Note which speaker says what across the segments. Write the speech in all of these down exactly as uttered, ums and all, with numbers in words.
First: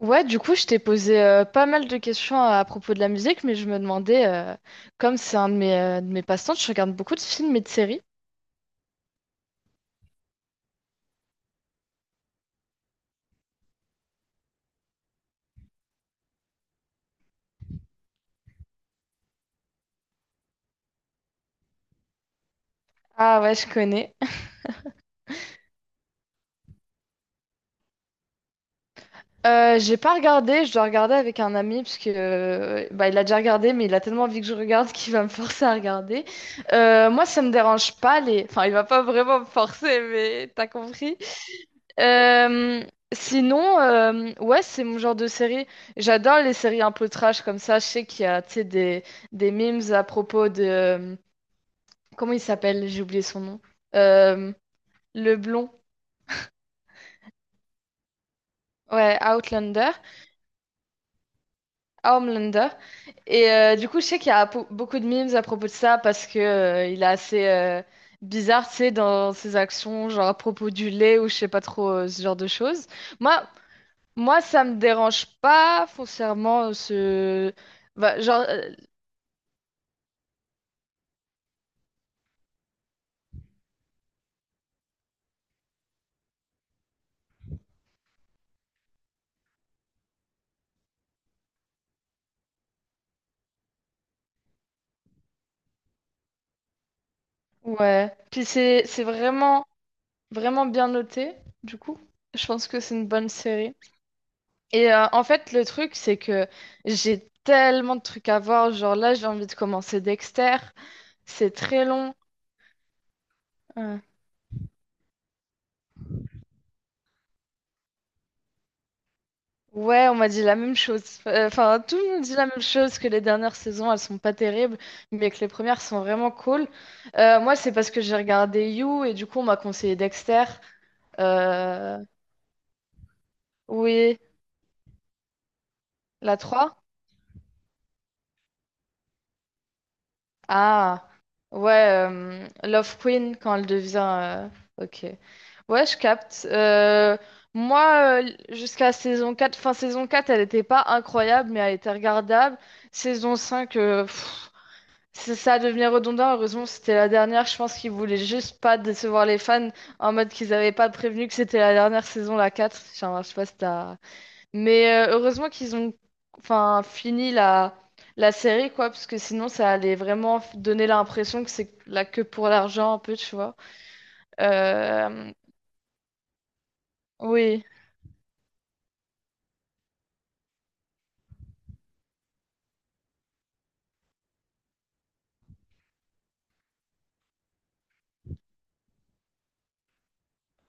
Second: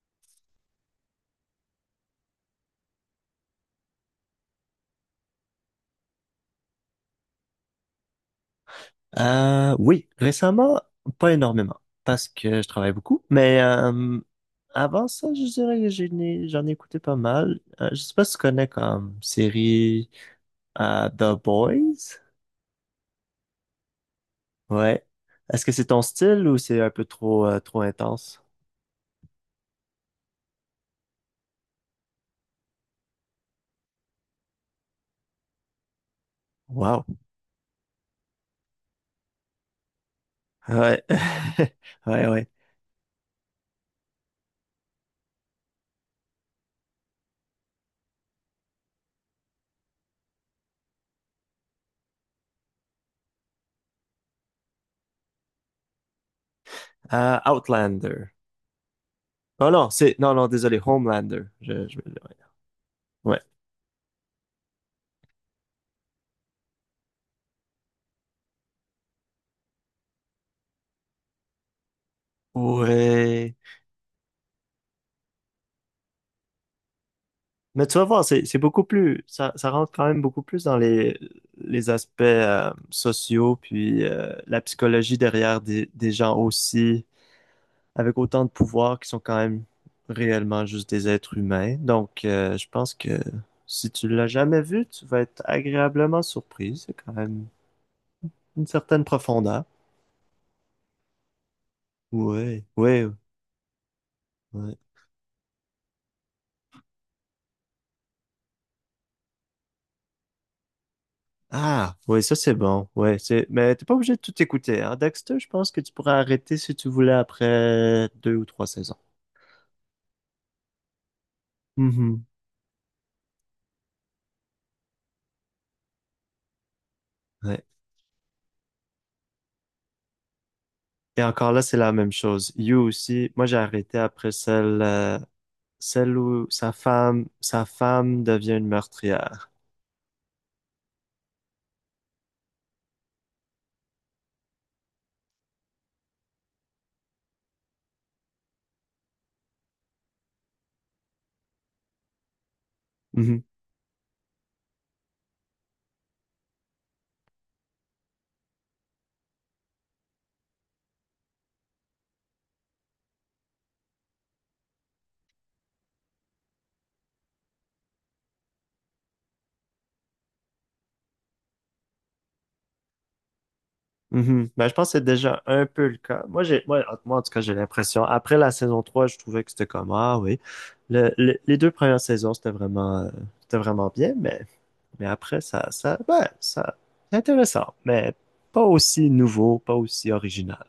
Speaker 1: Ouais, du coup, je t'ai posé euh, pas mal de questions à, à propos de la musique, mais je me demandais, euh, comme c'est un de mes, euh, de mes passe-temps, je regarde beaucoup de films et de séries.
Speaker 2: Euh, oui, récemment, pas énormément, parce que je travaille beaucoup, mais euh, avant ça, je dirais que j'en ai, j'en ai écouté pas mal. Euh, je sais pas si tu connais comme série euh, The Boys.
Speaker 1: Ah ouais, je connais.
Speaker 2: Ouais. Est-ce que c'est ton style ou c'est un peu trop, euh, trop intense?
Speaker 1: Euh, j'ai pas regardé, je dois regarder avec un ami, parce que euh, bah, il a déjà regardé, mais il a tellement envie que je regarde qu'il va me forcer à regarder.
Speaker 2: Wow.
Speaker 1: Euh, moi, ça me dérange pas les. Enfin, il va pas vraiment me forcer, mais t'as
Speaker 2: Ouais.
Speaker 1: compris?
Speaker 2: Ouais, ouais.
Speaker 1: Euh, Sinon, euh, ouais, c'est mon genre de série. J'adore les séries un peu trash comme ça. Je sais qu'il y a, tu sais, des, des memes à propos de... euh, Comment il s'appelle? J'ai oublié son nom. Euh, le blond.
Speaker 2: Euh, Outlander.
Speaker 1: Ouais,
Speaker 2: Oh non,
Speaker 1: Outlander.
Speaker 2: c'est, non, non, désolé, Homelander. Je, je, ouais.
Speaker 1: Homelander.
Speaker 2: Ouais.
Speaker 1: Et euh, du coup, je sais qu'il y a po- beaucoup de memes à propos de ça parce que euh, il est assez euh, bizarre, tu sais, dans ses actions, genre à propos du lait ou je sais pas trop euh, ce genre de choses. Moi,
Speaker 2: Ouais.
Speaker 1: Moi, ça me dérange pas foncièrement euh, ce...
Speaker 2: Mais tu vas
Speaker 1: Bah,
Speaker 2: voir,
Speaker 1: genre,
Speaker 2: c'est, c'est
Speaker 1: euh,
Speaker 2: beaucoup plus, ça, ça rentre quand même beaucoup plus dans les, les aspects euh, sociaux, puis euh, la psychologie derrière des, des gens aussi, avec autant de pouvoir qui sont quand même réellement juste des êtres humains. Donc, euh, je pense que si tu l'as jamais vu, tu vas être agréablement surpris. C'est quand même
Speaker 1: ouais. Puis
Speaker 2: une
Speaker 1: c'est
Speaker 2: certaine
Speaker 1: c'est
Speaker 2: profondeur.
Speaker 1: vraiment, vraiment bien noté, du coup. Je
Speaker 2: Oui,
Speaker 1: pense que c'est
Speaker 2: oui,
Speaker 1: une bonne série.
Speaker 2: oui.
Speaker 1: Et euh, en fait, le truc, c'est que j'ai tellement de trucs à voir. Genre là, j'ai envie de commencer Dexter. C'est très
Speaker 2: Ah,
Speaker 1: long.
Speaker 2: oui, ça c'est bon. Ouais, c'est... Mais t'es pas
Speaker 1: euh,
Speaker 2: obligé de tout écouter. Hein? Dexter, je pense que tu pourrais arrêter si tu voulais après deux ou trois saisons.
Speaker 1: Ouais, on m'a dit la même chose. Euh, Enfin, tout le monde
Speaker 2: Mhm.
Speaker 1: dit la même chose que les dernières saisons, elles sont pas terribles, mais que les premières sont vraiment cool. Euh, moi,
Speaker 2: Ouais.
Speaker 1: c'est parce que j'ai regardé You et du coup, on m'a conseillé Dexter.
Speaker 2: Et encore là, c'est la
Speaker 1: Euh,
Speaker 2: même chose. You aussi, moi j'ai arrêté
Speaker 1: oui,
Speaker 2: après celle, euh, celle
Speaker 1: la
Speaker 2: où sa
Speaker 1: trois.
Speaker 2: femme, sa femme devient une meurtrière.
Speaker 1: Ah, ouais, euh, Love Queen quand elle devient. euh, Ok. Ouais, je capte. Euh, moi, euh, jusqu'à saison quatre, fin saison quatre, elle n'était pas incroyable, mais elle était regardable. Saison
Speaker 2: Mhm.
Speaker 1: cinq, c'est ça devenir redondant, heureusement c'était la dernière, je pense qu'ils voulaient juste pas décevoir les fans en mode qu'ils avaient pas prévenu que c'était la dernière saison, la quatre. Enfin, je sais pas si t'as. Mais euh, heureusement qu'ils ont enfin, fini la, la série, quoi, parce que sinon ça allait vraiment f- donner l'impression que c'est là que pour l'argent un peu, tu vois.
Speaker 2: Mhm. Ben, je pense que c'est
Speaker 1: Euh,
Speaker 2: déjà un peu le cas. Moi, j'ai, moi, en moi, en tout cas, j'ai
Speaker 1: Oui.
Speaker 2: l'impression, après la saison trois je trouvais que c'était comme, ah oui, Le- le- les deux premières saisons, c'était vraiment, euh, c'était vraiment bien, mais Mais après, ça, ça, ouais, ça, c'est intéressant, mais pas aussi nouveau, pas aussi original.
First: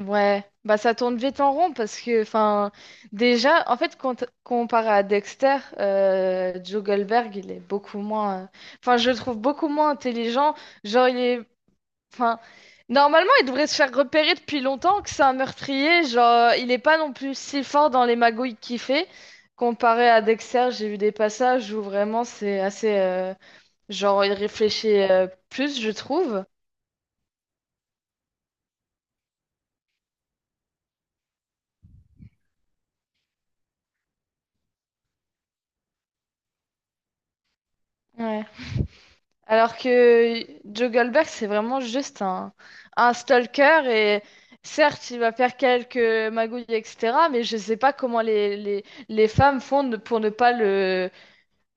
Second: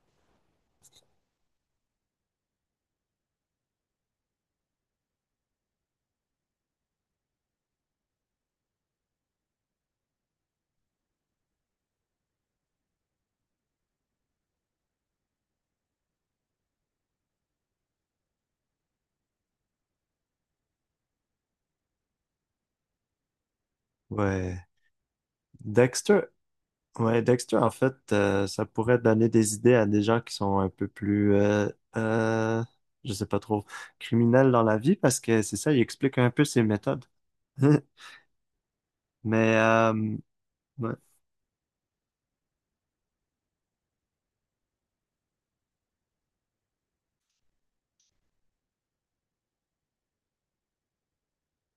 Speaker 1: Ouais, bah ça tourne vite en rond parce que, enfin, déjà, en fait, quand- comparé à Dexter, euh, Joe Goldberg, il est beaucoup moins, euh, enfin, je le trouve beaucoup moins intelligent. Genre, il est, enfin, normalement, il devrait se faire repérer depuis longtemps que c'est un meurtrier. Genre, il est pas non plus si fort dans les magouilles qu'il fait. Comparé à Dexter, j'ai vu des passages où vraiment c'est assez, euh, genre, il
Speaker 2: Ouais.
Speaker 1: réfléchit euh, plus, je
Speaker 2: Dexter,
Speaker 1: trouve.
Speaker 2: ouais, Dexter, en fait, euh, ça pourrait donner des idées à des gens qui sont un peu plus, euh, euh, je sais pas trop, criminels dans la vie, parce que c'est ça, il explique un peu ses méthodes. Mais,
Speaker 1: Alors
Speaker 2: euh,
Speaker 1: que Joe
Speaker 2: ouais.
Speaker 1: Goldberg, c'est vraiment juste un, un stalker et certes, il va faire quelques magouilles, et cetera. Mais je sais pas comment les, les, les femmes font ne- pour ne pas le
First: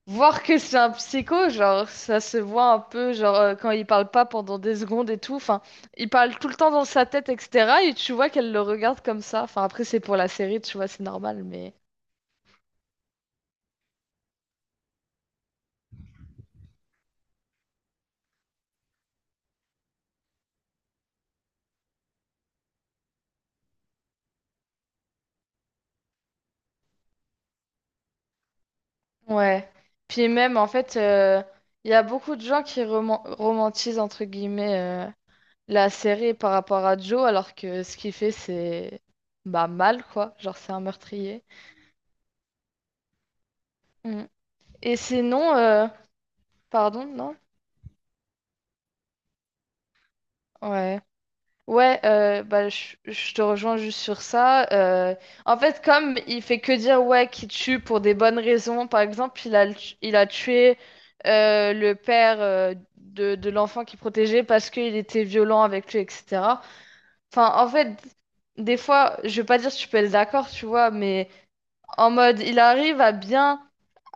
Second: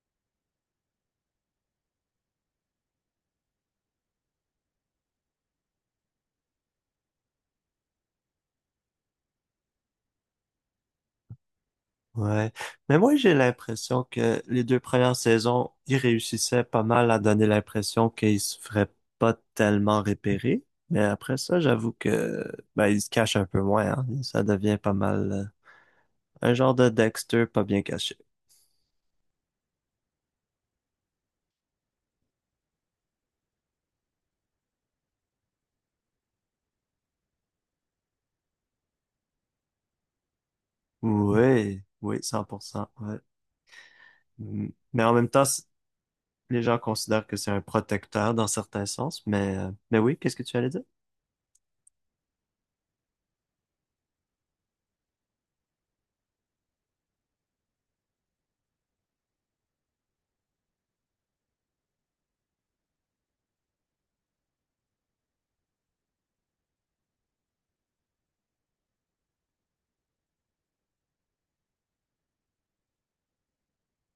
Speaker 1: voir que c'est un psycho. Genre, ça se voit un peu, genre, euh, quand il parle pas pendant des secondes et tout. Enfin, il parle tout le temps dans sa tête, et cetera. Et tu vois qu'elle le regarde comme ça. Enfin, après, c'est pour la série, tu vois, c'est normal, mais.
Speaker 2: Ouais. Mais moi, j'ai l'impression que les deux premières saisons, ils réussissaient pas mal à donner l'impression qu'ils se feraient pas tellement repérer. Mais après ça, j'avoue que, ben, ils se cachent un peu moins, hein. Ça devient pas mal, euh, un genre de Dexter pas bien caché.
Speaker 1: Ouais. Puis même, en fait... euh, il y a beaucoup de gens qui roman- romantisent, entre guillemets, euh, la série par rapport à Joe, alors que ce qu'il fait, c'est bah, mal, quoi. Genre, c'est un meurtrier.
Speaker 2: Oui, oui, cent pour cent, ouais.
Speaker 1: Mm.
Speaker 2: Mm.
Speaker 1: Et
Speaker 2: Mais en même temps,
Speaker 1: sinon,
Speaker 2: c-
Speaker 1: euh,
Speaker 2: les gens
Speaker 1: pardon,
Speaker 2: considèrent
Speaker 1: non?
Speaker 2: que c'est un protecteur dans certains sens. Mais, euh, mais oui, qu'est-ce que tu allais dire?
Speaker 1: Ouais. Ouais, euh, bah, je, je te rejoins juste sur ça. Euh, en fait, comme il fait que dire ouais qu'il tue pour des bonnes raisons, par exemple, il a, le- il a tué euh, le père euh, de, de l'enfant qu'il protégeait parce qu'il était violent avec lui, et cetera. Enfin, en fait, des fois, je veux pas dire que je peux être d'accord, tu vois, mais en mode, il arrive à bien,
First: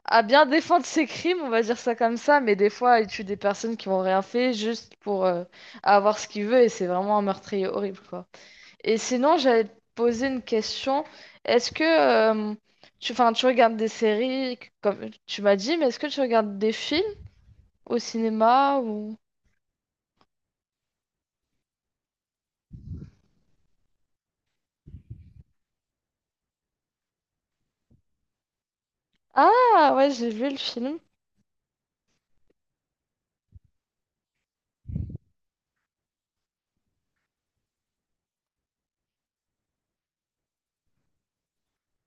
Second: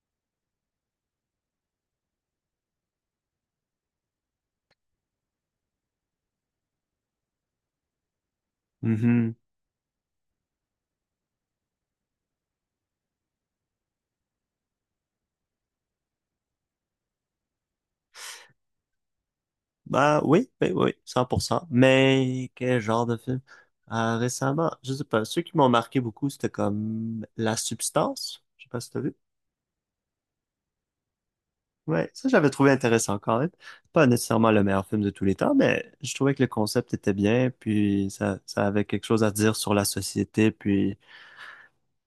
Speaker 1: à bien défendre ses crimes, on va dire ça comme ça, mais des fois, il tue des personnes qui n'ont rien fait juste pour euh, avoir ce qu'il veut et c'est vraiment un meurtrier horrible, quoi. Et sinon, j'allais te poser une question. Est-ce que euh, tu, enfin, tu regardes des séries, comme tu m'as dit, mais est-ce que tu regardes des films au cinéma ou.
Speaker 2: Bah oui, oui, oui, cent pour cent. Mais quel genre de film? Euh, récemment, je sais pas, ceux qui m'ont marqué beaucoup, c'était comme La Substance. Je sais pas si t'as vu.
Speaker 1: Ah, ouais, j'ai vu le film.
Speaker 2: Ouais, ça j'avais trouvé intéressant quand même. Pas nécessairement le meilleur film de tous les temps, mais je trouvais que le concept était bien, puis ça, ça avait quelque chose à dire sur la société, puis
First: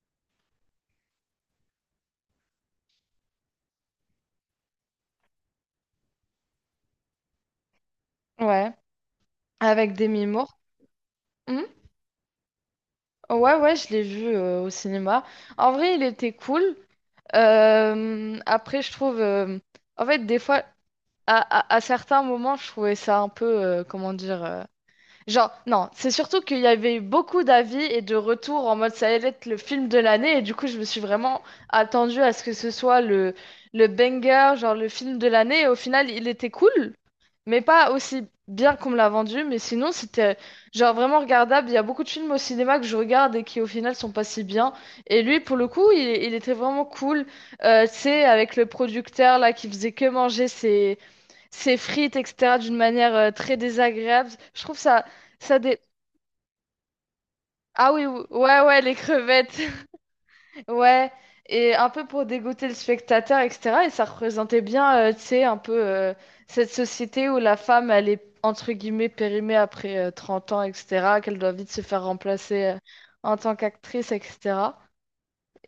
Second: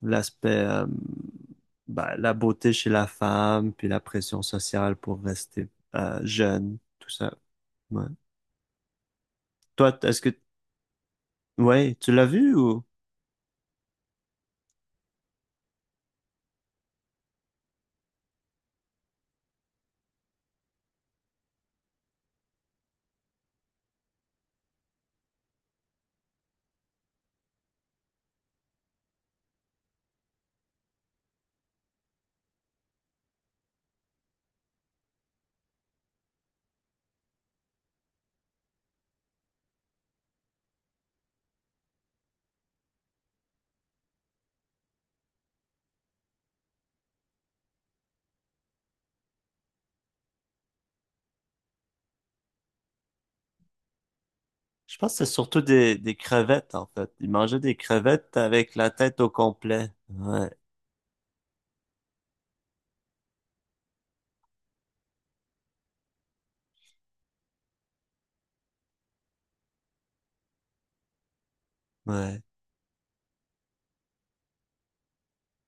Speaker 2: l'aspect, euh, bah, la beauté chez la femme, puis la pression sociale pour rester euh, jeune, tout ça. Ouais.
Speaker 1: Ouais,
Speaker 2: Toi,
Speaker 1: avec
Speaker 2: t- est-ce
Speaker 1: Demi
Speaker 2: que,
Speaker 1: Moore. Hmm.
Speaker 2: ouais, tu l'as vu ou?
Speaker 1: Ouais, ouais, je l'ai vu euh, au cinéma. En vrai, il était cool. Euh, après, je trouve, euh, en fait, des fois, à, à- à certains moments, je trouvais ça un peu, euh, comment dire. euh, Genre, non, c'est surtout qu'il y avait eu beaucoup d'avis et de retours en mode ça allait être le film de l'année et du coup je me suis vraiment attendue à ce que ce soit le, le banger, genre le film de l'année et au final il était cool, mais pas aussi bien qu'on me l'a vendu, mais sinon c'était genre vraiment regardable. Il y a beaucoup de films au cinéma que je regarde et qui au final sont pas si bien et lui pour le coup il, il était vraiment cool, euh, tu sais, avec le producteur là qui faisait que manger ses, ses frites, et cetera, d'une manière euh, très désagréable. Je trouve
Speaker 2: Je
Speaker 1: ça,
Speaker 2: pense que c'est
Speaker 1: ça
Speaker 2: surtout
Speaker 1: dé...
Speaker 2: des, des crevettes, en fait. Ils mangeaient des
Speaker 1: Ah oui, ou-
Speaker 2: crevettes
Speaker 1: ouais,
Speaker 2: avec
Speaker 1: ouais,
Speaker 2: la
Speaker 1: les
Speaker 2: tête au
Speaker 1: crevettes,
Speaker 2: complet. Ouais,
Speaker 1: ouais, et un peu pour dégoûter le spectateur, et cetera. Et ça représentait bien, euh, tu sais, un peu euh, cette société où la femme, elle est entre guillemets périmée après euh, 30 ans, et cetera, qu'elle doit vite se faire
Speaker 2: ouais,
Speaker 1: remplacer euh, en tant qu'actrice, et cetera.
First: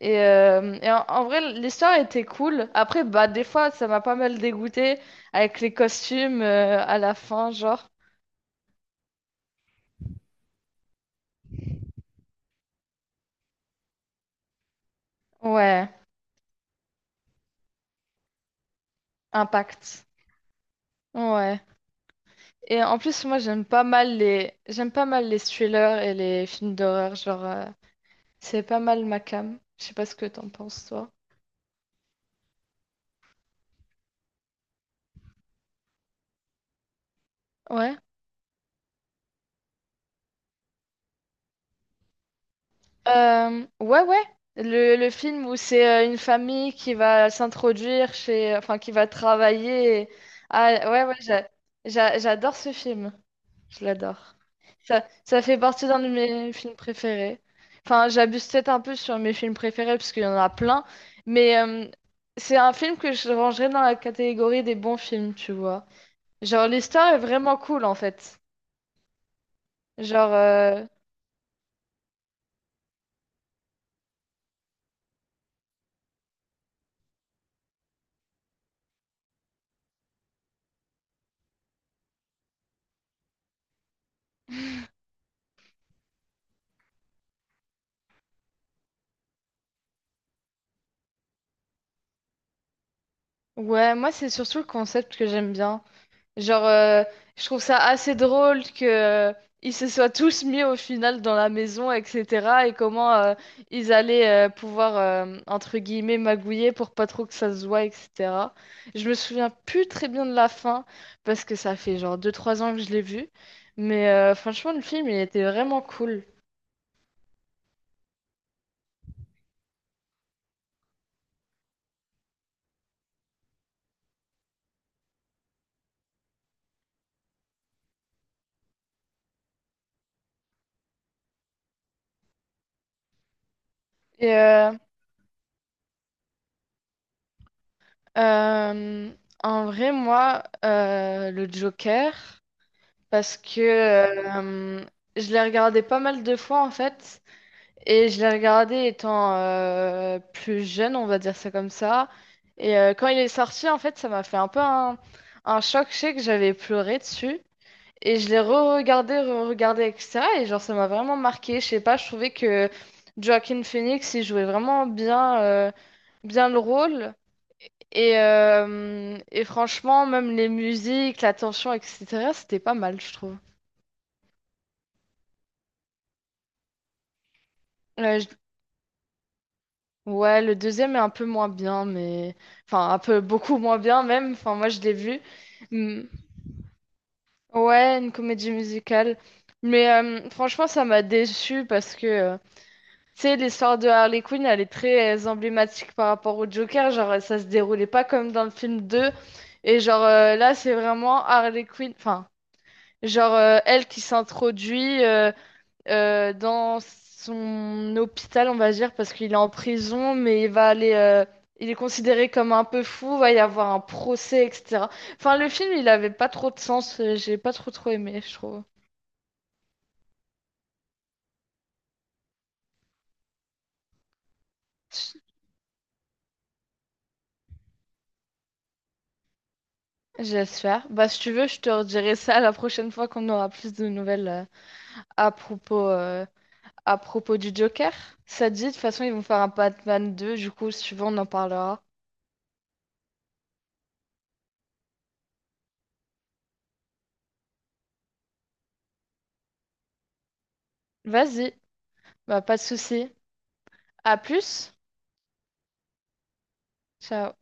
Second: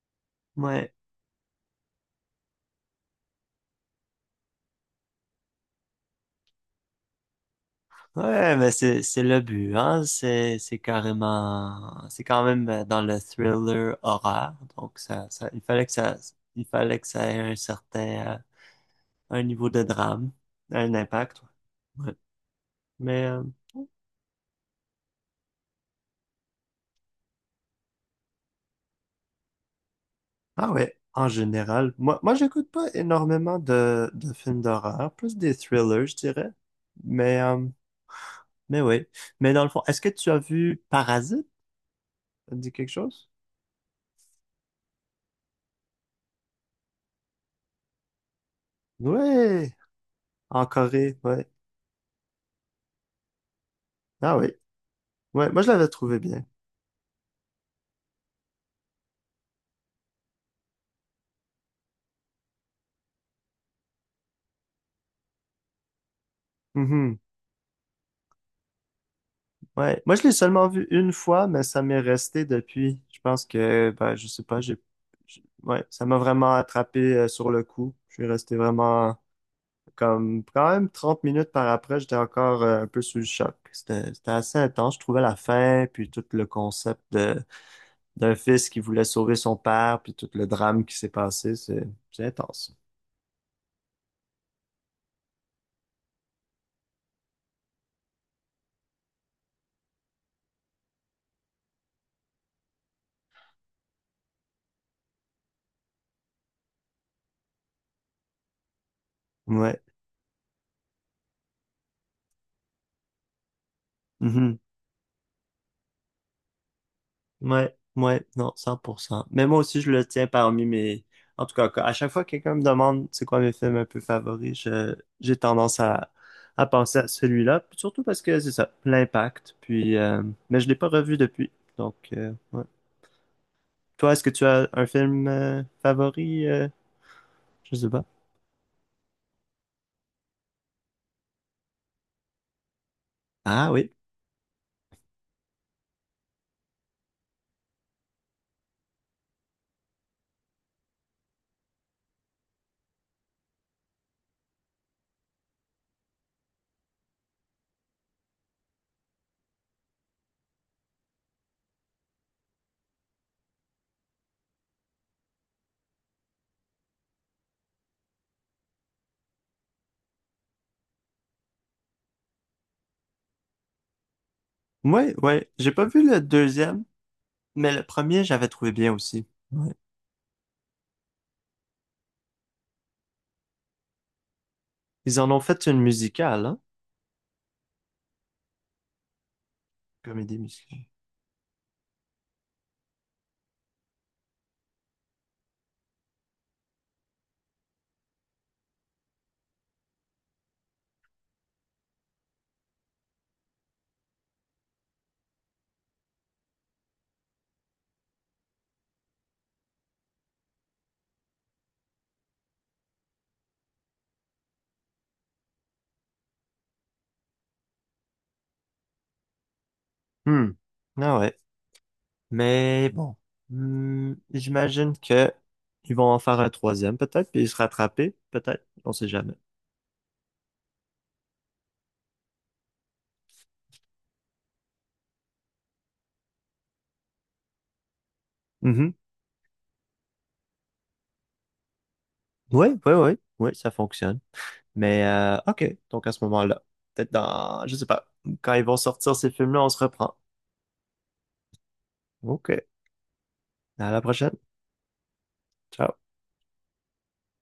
Speaker 1: Et, euh, et
Speaker 2: ouais.
Speaker 1: en, en vrai, l'histoire était cool. Après, bah, des fois, ça m'a pas mal dégoûté avec les costumes euh, à la fin, genre.
Speaker 2: Ouais, mais c'est, c'est le but, hein. C'est, c'est carrément, c'est quand même euh, dans le thriller horreur. Donc, ça, ça, il fallait
Speaker 1: Ouais.
Speaker 2: que ça, il fallait que ça ait un certain, euh, un niveau de
Speaker 1: Impact.
Speaker 2: drame, un impact.
Speaker 1: Ouais.
Speaker 2: Ouais. Ouais.
Speaker 1: Et en plus,
Speaker 2: Mais,
Speaker 1: moi,
Speaker 2: euh,
Speaker 1: j'aime pas mal les, j'aime pas mal les thrillers et les films d'horreur. Genre, euh, c'est pas mal ma came. Je sais pas ce que t'en
Speaker 2: ah
Speaker 1: penses,
Speaker 2: ouais,
Speaker 1: toi.
Speaker 2: en général, moi, moi, j'écoute pas énormément de, de films d'horreur, plus des thrillers, je dirais. Mais, euh,
Speaker 1: Ouais.
Speaker 2: Mais oui. Mais dans le fond, est-ce que tu as vu Parasite? Ça te dit quelque chose?
Speaker 1: Euh, ouais, ouais. Le, le film où c'est euh, une famille qui va s'introduire chez, enfin, qui va
Speaker 2: Ouais.
Speaker 1: travailler. et-
Speaker 2: En
Speaker 1: Ah, ouais, ouais,
Speaker 2: Corée,
Speaker 1: j'a-
Speaker 2: ouais.
Speaker 1: j'a- j'adore ce film. Je
Speaker 2: Ah
Speaker 1: l'adore.
Speaker 2: oui.
Speaker 1: Ça, ça
Speaker 2: Ouais,
Speaker 1: fait
Speaker 2: moi je
Speaker 1: partie
Speaker 2: l'avais
Speaker 1: d'un de
Speaker 2: trouvé bien.
Speaker 1: mes films préférés. Enfin, j'abuse peut-être un peu sur mes films préférés parce qu'il y en a plein, mais euh, c'est un film que je rangerais dans la catégorie des bons films, tu vois. Genre, l'histoire est
Speaker 2: Mhm.
Speaker 1: vraiment cool en fait.
Speaker 2: Ouais. Moi je l'ai
Speaker 1: Genre,
Speaker 2: seulement
Speaker 1: euh,
Speaker 2: vu une fois, mais ça m'est resté depuis. Je pense que, ben, je sais pas, j'ai. j'- Ouais, ça m'a vraiment attrapé euh, sur le coup. Je suis resté vraiment comme quand même trente minutes par après, j'étais encore euh, un peu sous le choc. C'était c'était assez intense. Je trouvais la fin, puis tout le concept d'un fils qui voulait sauver son père, puis tout le drame qui s'est passé, c'est c'est intense.
Speaker 1: ouais, moi c'est surtout le concept que j'aime bien. Genre, euh, je trouve ça assez drôle que euh, ils se soient tous mis au final dans la maison, et cetera. Et comment euh, ils allaient euh, pouvoir, euh, entre guillemets, magouiller pour pas trop que ça se voie, et cetera. Je me souviens
Speaker 2: Ouais.
Speaker 1: plus très bien de la fin, parce que ça fait genre deux trois ans que je l'ai vu. Mais euh,
Speaker 2: Mhm.
Speaker 1: franchement, le film, il était vraiment cool.
Speaker 2: Ouais, ouais, non, cent pour cent. Mais moi aussi, je le tiens parmi mes. En tout cas, à chaque fois que quelqu'un me demande c'est quoi mes films un peu favoris, je- j'ai tendance à, à penser à celui-là, puis surtout parce que c'est ça, l'impact, puis... euh, Mais je l'ai pas revu depuis, donc... euh, ouais. Toi, est-ce que
Speaker 1: Et
Speaker 2: tu as
Speaker 1: euh,
Speaker 2: un film euh, favori? euh, Je sais pas.
Speaker 1: euh, en vrai, moi, euh, le Joker, parce que
Speaker 2: Ah oui.
Speaker 1: euh, je l'ai regardé pas mal de fois, en fait. Et je l'ai regardé étant euh, plus jeune, on va dire ça comme ça. Et euh, quand il est sorti, en fait, ça m'a fait un peu un, un choc. Je sais que j'avais pleuré dessus. Et je l'ai re-regardé, re-regardé, et cetera. Et genre, ça m'a vraiment marqué. Je sais pas, je trouvais que Joaquin Phoenix, il jouait vraiment bien, euh, bien le rôle. Et, euh, et franchement, même les musiques, la tension, et cetera, c'était pas mal, je trouve.
Speaker 2: Ouais, ouais. J'ai pas vu le deuxième. Mais le
Speaker 1: Euh,
Speaker 2: premier, j'avais trouvé bien aussi. Ouais.
Speaker 1: Ouais, le deuxième est un peu moins bien, mais. Enfin, un peu beaucoup moins bien même. Enfin, moi, je l'ai
Speaker 2: Ils
Speaker 1: vu.
Speaker 2: en ont fait une
Speaker 1: Hmm.
Speaker 2: musicale, hein?
Speaker 1: Ouais, une comédie musicale. Mais euh,
Speaker 2: Comédie
Speaker 1: franchement, ça
Speaker 2: musicale.
Speaker 1: m'a déçue parce que, euh, tu sais, l'histoire de Harley Quinn, elle est très euh, emblématique par rapport au Joker. Genre, ça se déroulait pas comme dans le film deux. Et genre, euh, là, c'est vraiment Harley Quinn. Enfin, genre, euh, elle qui s'introduit, euh, euh, dans son hôpital, on va dire, parce qu'il est en prison, mais il va aller, euh, il est considéré comme un peu fou, va y avoir un procès, et cetera. Enfin, le film, il avait pas trop de sens, euh, j'ai pas trop trop aimé, je trouve.
Speaker 2: Hmm. Ah ouais. Mais bon. Hmm, J'imagine que ils vont en faire un troisième, peut-être, puis ils se rattraper, peut-être. On sait jamais.
Speaker 1: J'espère. Bah, si tu veux, je te redirai ça la prochaine fois qu'on aura plus de nouvelles euh, à propos, euh, à propos du Joker. Ça te dit, de toute
Speaker 2: Mhm.
Speaker 1: façon, ils vont faire un Batman deux, du coup, si tu veux, on en parlera.
Speaker 2: Oui, oui, oui, ouais, ça fonctionne. Mais euh, OK. Donc à ce moment-là, peut-être dans, je sais pas, quand ils vont sortir ces films-là, on se reprend.
Speaker 1: Vas-y, bah,
Speaker 2: OK.
Speaker 1: pas de souci.
Speaker 2: À la
Speaker 1: À
Speaker 2: prochaine.
Speaker 1: plus.
Speaker 2: Ciao.
Speaker 1: Ciao.